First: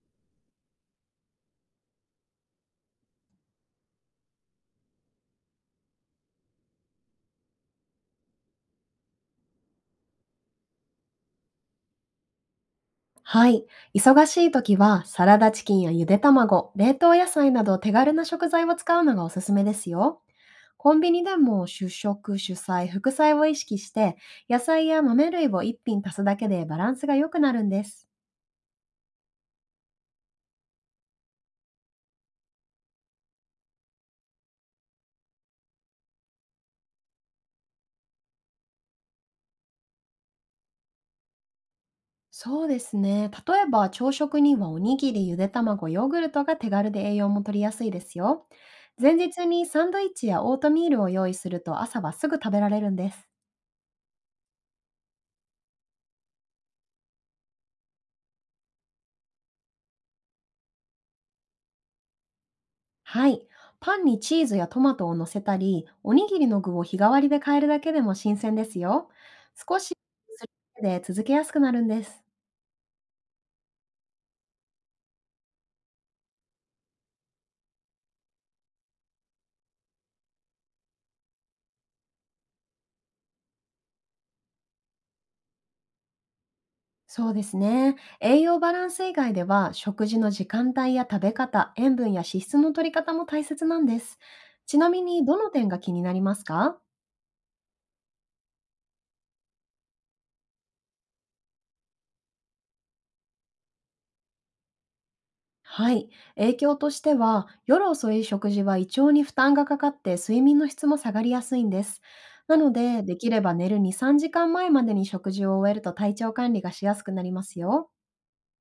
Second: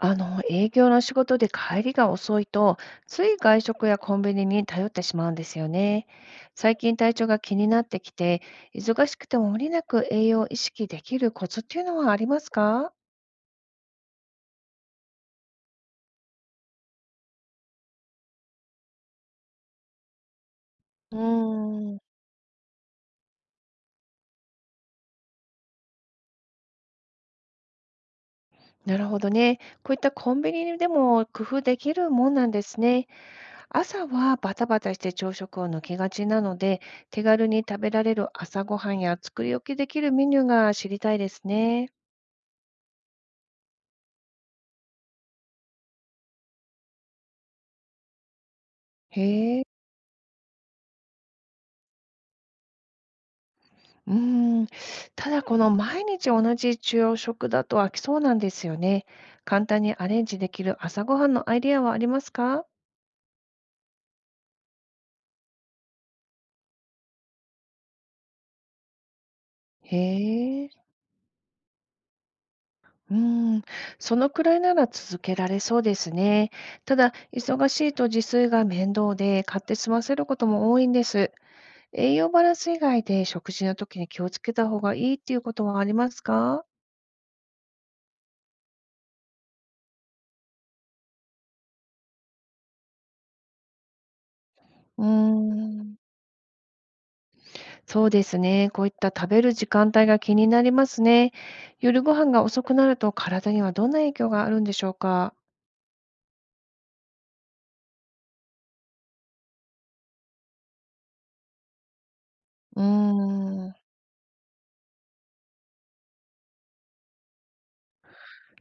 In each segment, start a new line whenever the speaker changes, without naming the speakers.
営業の仕事で帰りが遅いと、つい外食やコンビニに頼ってしまうんですよね。最近体調が気になってきて、忙しくても無理なく栄養を意識できるコツっていうのはありますか？
はい。忙しい時は、サラダチキンやゆで卵、冷凍野菜など手軽な食材を使うのがおすすめですよ。コンビ
うー
ニでも主
ん、
食、主菜、副菜を意識して、野菜や豆類を一品足すだけでバランスが良くなるんです。
なるほどね。こういったコンビニでも工夫できるもんなんですね。朝はバタバタして朝食を抜けがちなので、手軽に食べられる朝ごはんや作り置きできるメニューが知りたいですね。
そうですね。例えば朝食にはおにぎり、ゆで卵、ヨーグルトが手軽で栄養も取りやすいですよ。前日
へ
に
え。
サンドイッチやオートミールを用意すると朝はすぐ食べられるんです。
うーん、ただこの毎日同じ昼食だと飽きそうなんですよね。簡単にアレンジできる朝ごはんのアイディアはありますか？
はい。パンにチーズやトマトを乗せたり、おにぎりの具を日替わりで変えるだけでも新鮮ですよ。少し
へ
する
え、
だけで続けやすくなるんです。
うーん、そのくらいなら続けられそうですね。ただ、忙しいと自炊が面倒で買って済ませることも多いんです。栄養バランス以外で食事の時に気をつけた方がいいっていうことはありますか？
そうですね。栄養バランス以外では、食事の時間帯や食べ方、塩分や脂質の取り方も大切なんです。ちなみ
うー
に、どの点が気に
ん。
なりますか？
そうですね。こういった食べる時間帯が気になりますね。夜ご飯が遅くなると体にはどんな影響があるんでしょうか？
はい。影響としては、夜遅い食事は胃腸に負担がかかって睡眠の質も下がりやすいんです。なの
うー
で、できれば寝
ん、
る2、3時間前までに食事を終えると体調管理がしやすくなりますよ。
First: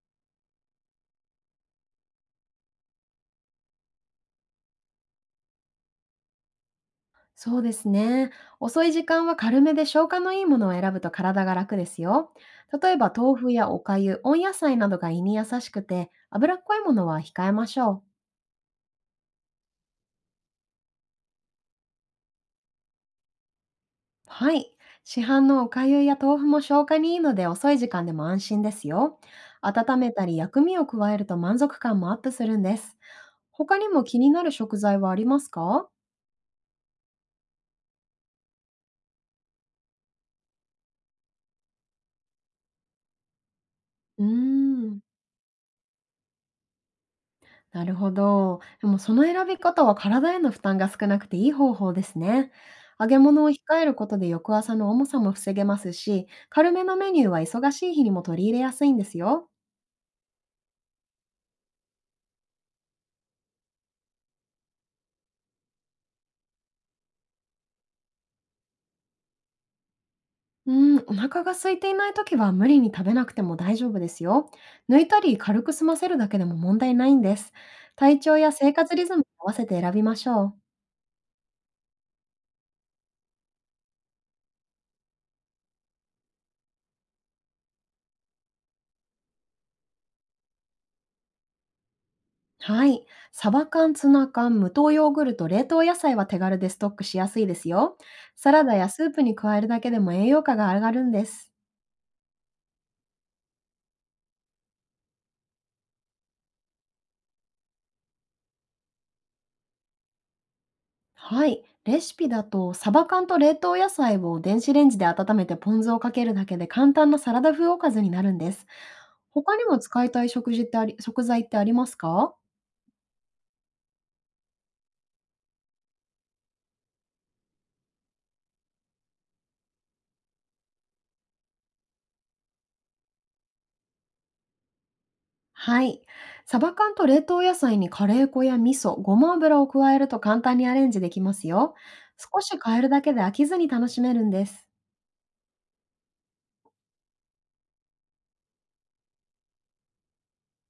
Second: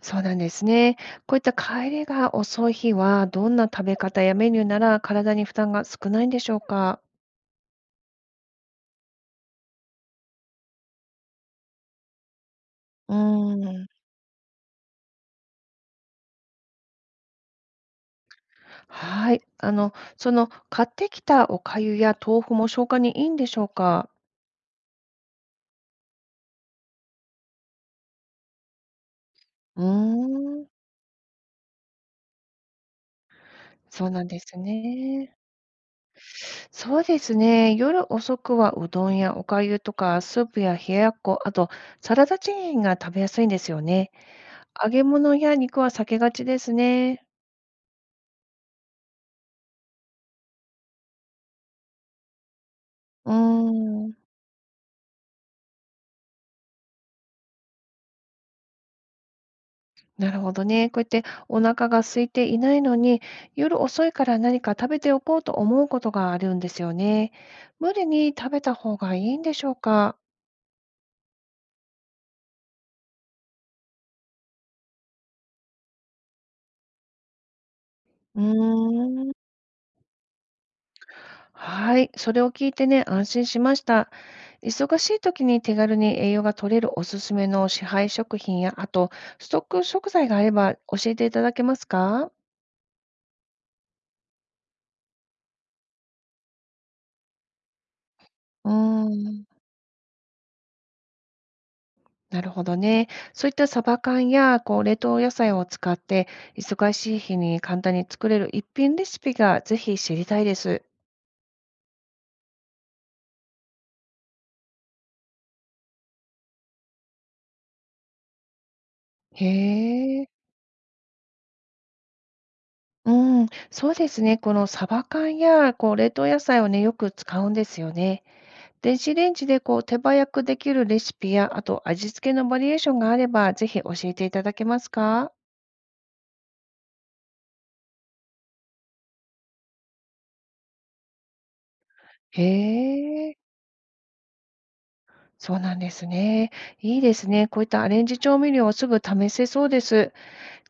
そうなんですね。こういった帰りが遅い日は、どんな食べ方やメニューなら体に負担が少ないんでしょうか？
そうですね。遅い時間は軽めで消化のいいものを選ぶと体が楽ですよ。例えば
う
豆腐
ー
やおか
ん。
ゆ、温野菜などが胃に優しくて、脂っこいものは控えましょう。
はい。買ってきたおかゆや豆腐も消化にいいんでしょうか？
はい。市販のおかゆや豆腐も消化にいいので遅い時間でも安心ですよ。
うー
温めたり薬
ん
味を加えると満足感もアップするんです。他にも
そう
気
なん
に
で
なる
す
食材はあり
ね。
ますか？
そうですね。夜遅くはうどんやお粥とかスープや冷ややっこ、あとサラダチキンが食べやすいんですよね。
うー
揚
ん、
げ物や肉は避けがちですね。
なるほど。でもその選び方は体への負担が少なくていい方法ですね。揚げ
うー
物を控えるこ
ん、
とで翌朝の重さも防げますし、軽めのメニューは忙しい日にも取り入れやすいんですよ。
なるほどね。こうやってお腹が空いていないのに、夜遅いから何か食べておこうと思うことがあるんですよね。無理に食べた方がいいんでしょうか。
うーん、お腹が空いていないときは無理に食べなくても大丈夫ですよ。抜いたり軽く済ませるだけでも問題ないんです。体調
う
や生活リズムに
ー
合
ん。
わせて選びましょう。
はい。それを聞いてね、安心しました。忙しい時に手軽に栄養が取れるおすすめの市販食品や、あとストック食材があれば教えていただけますか？
はい。サバ缶、ツナ缶、無糖ヨーグルト、冷凍野菜は手軽でストックしやすいですよ。サラ
う
ダやス
ー
ープに
ん、
加えるだけでも栄養価が上がるんです。
なるほどね。そういったサバ缶や、冷凍野菜を使って、忙しい日に簡単に作れる一品レシピがぜひ知りたいです。
はい。レシピだと、サバ缶と冷凍野菜を電子レンジで温めてポン酢をかけるだけで簡単なサラダ風おかずになるんです。
へ
他にも使いた
え。
い食事ってあり、食材ってありますか？
うん、そうですね。このサバ缶や、冷凍野菜をね、よく使うんですよね。電子レンジでこう手早くできるレシピや、あと味付けのバリエーションがあれば、ぜひ教えていただけますか？
はい。サバ缶と冷凍野菜にカレー粉や味噌、ごま油を加えると簡単にアレンジできますよ。少
へ
し変えるだけで飽
え、
きずに楽しめるんです。
そうなんですね。いいですね。こういったアレンジ調味料をすぐ試せそうです。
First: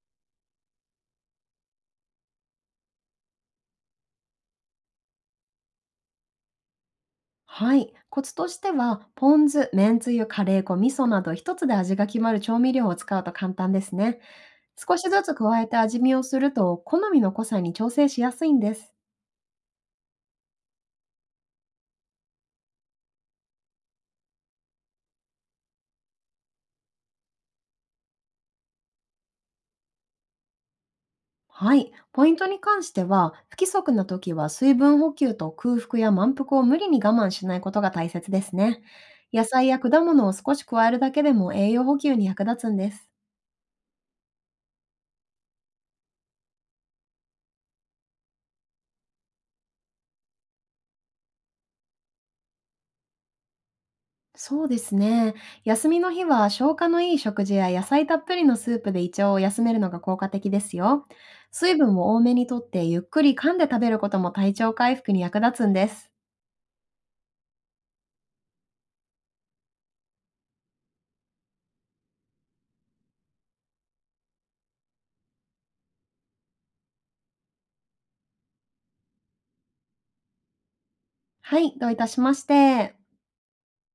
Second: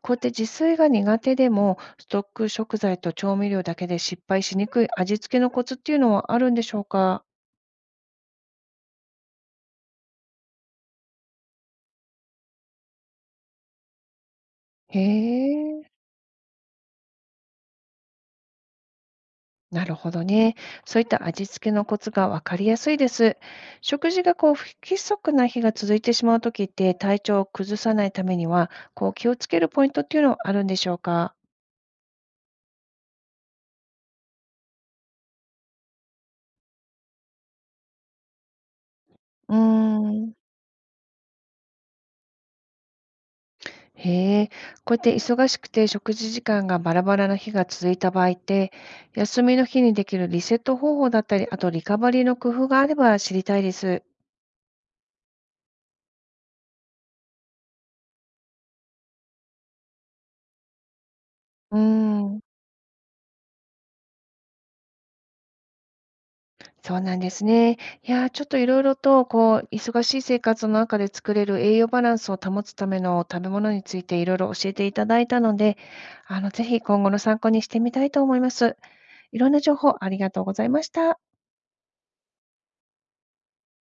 こうやって自炊が苦手でも、ストック食材と調味料だけで失敗しにくい味付けのコツっていうのはあるんでしょうか？
はい。コツとしては、ポン酢、めんつゆ、カレー粉、味噌など一つで味が決まる調味料を使うと簡単ですね。少
へ
しずつ加えて
え。
味見をすると、好みの濃さに調整しやすいんです。
なるほどね。そういった味付けのコツがわかりやすいです。食事がこう不規則な日が続いてしまうときって、体調を崩さないためには、こう気をつけるポイントっていうのはあるんでしょうか？
はい。ポイントに関しては、不規則な時は水分補給と空腹や満腹を無理に我慢しないことが大切ですね。野
うー
菜や果物を
ん。
少し加えるだけでも栄養補給に役立つんです。
へえ。こうやって忙しくて食事時間がバラバラな日が続いた場合って、休みの日にできるリセット方法だったり、あとリカバリーの工夫があれば知りたいです。
そうですね。休みの日は消化のいい食事や野菜たっぷりのスープで胃腸を休めるのが効果的ですよ。水
うー
分を多め
ん。
にとってゆっくり噛んで食べることも体調回復に役立つんです。
そうなんですね。いやー、ちょっといろいろと、忙しい生活の中で作れる栄養バランスを保つための食べ物についていろいろ教えていただいたので、ぜひ今後の参考にしてみたいと思います。いろんな情報ありがとうございました。
はい、どういたしまして。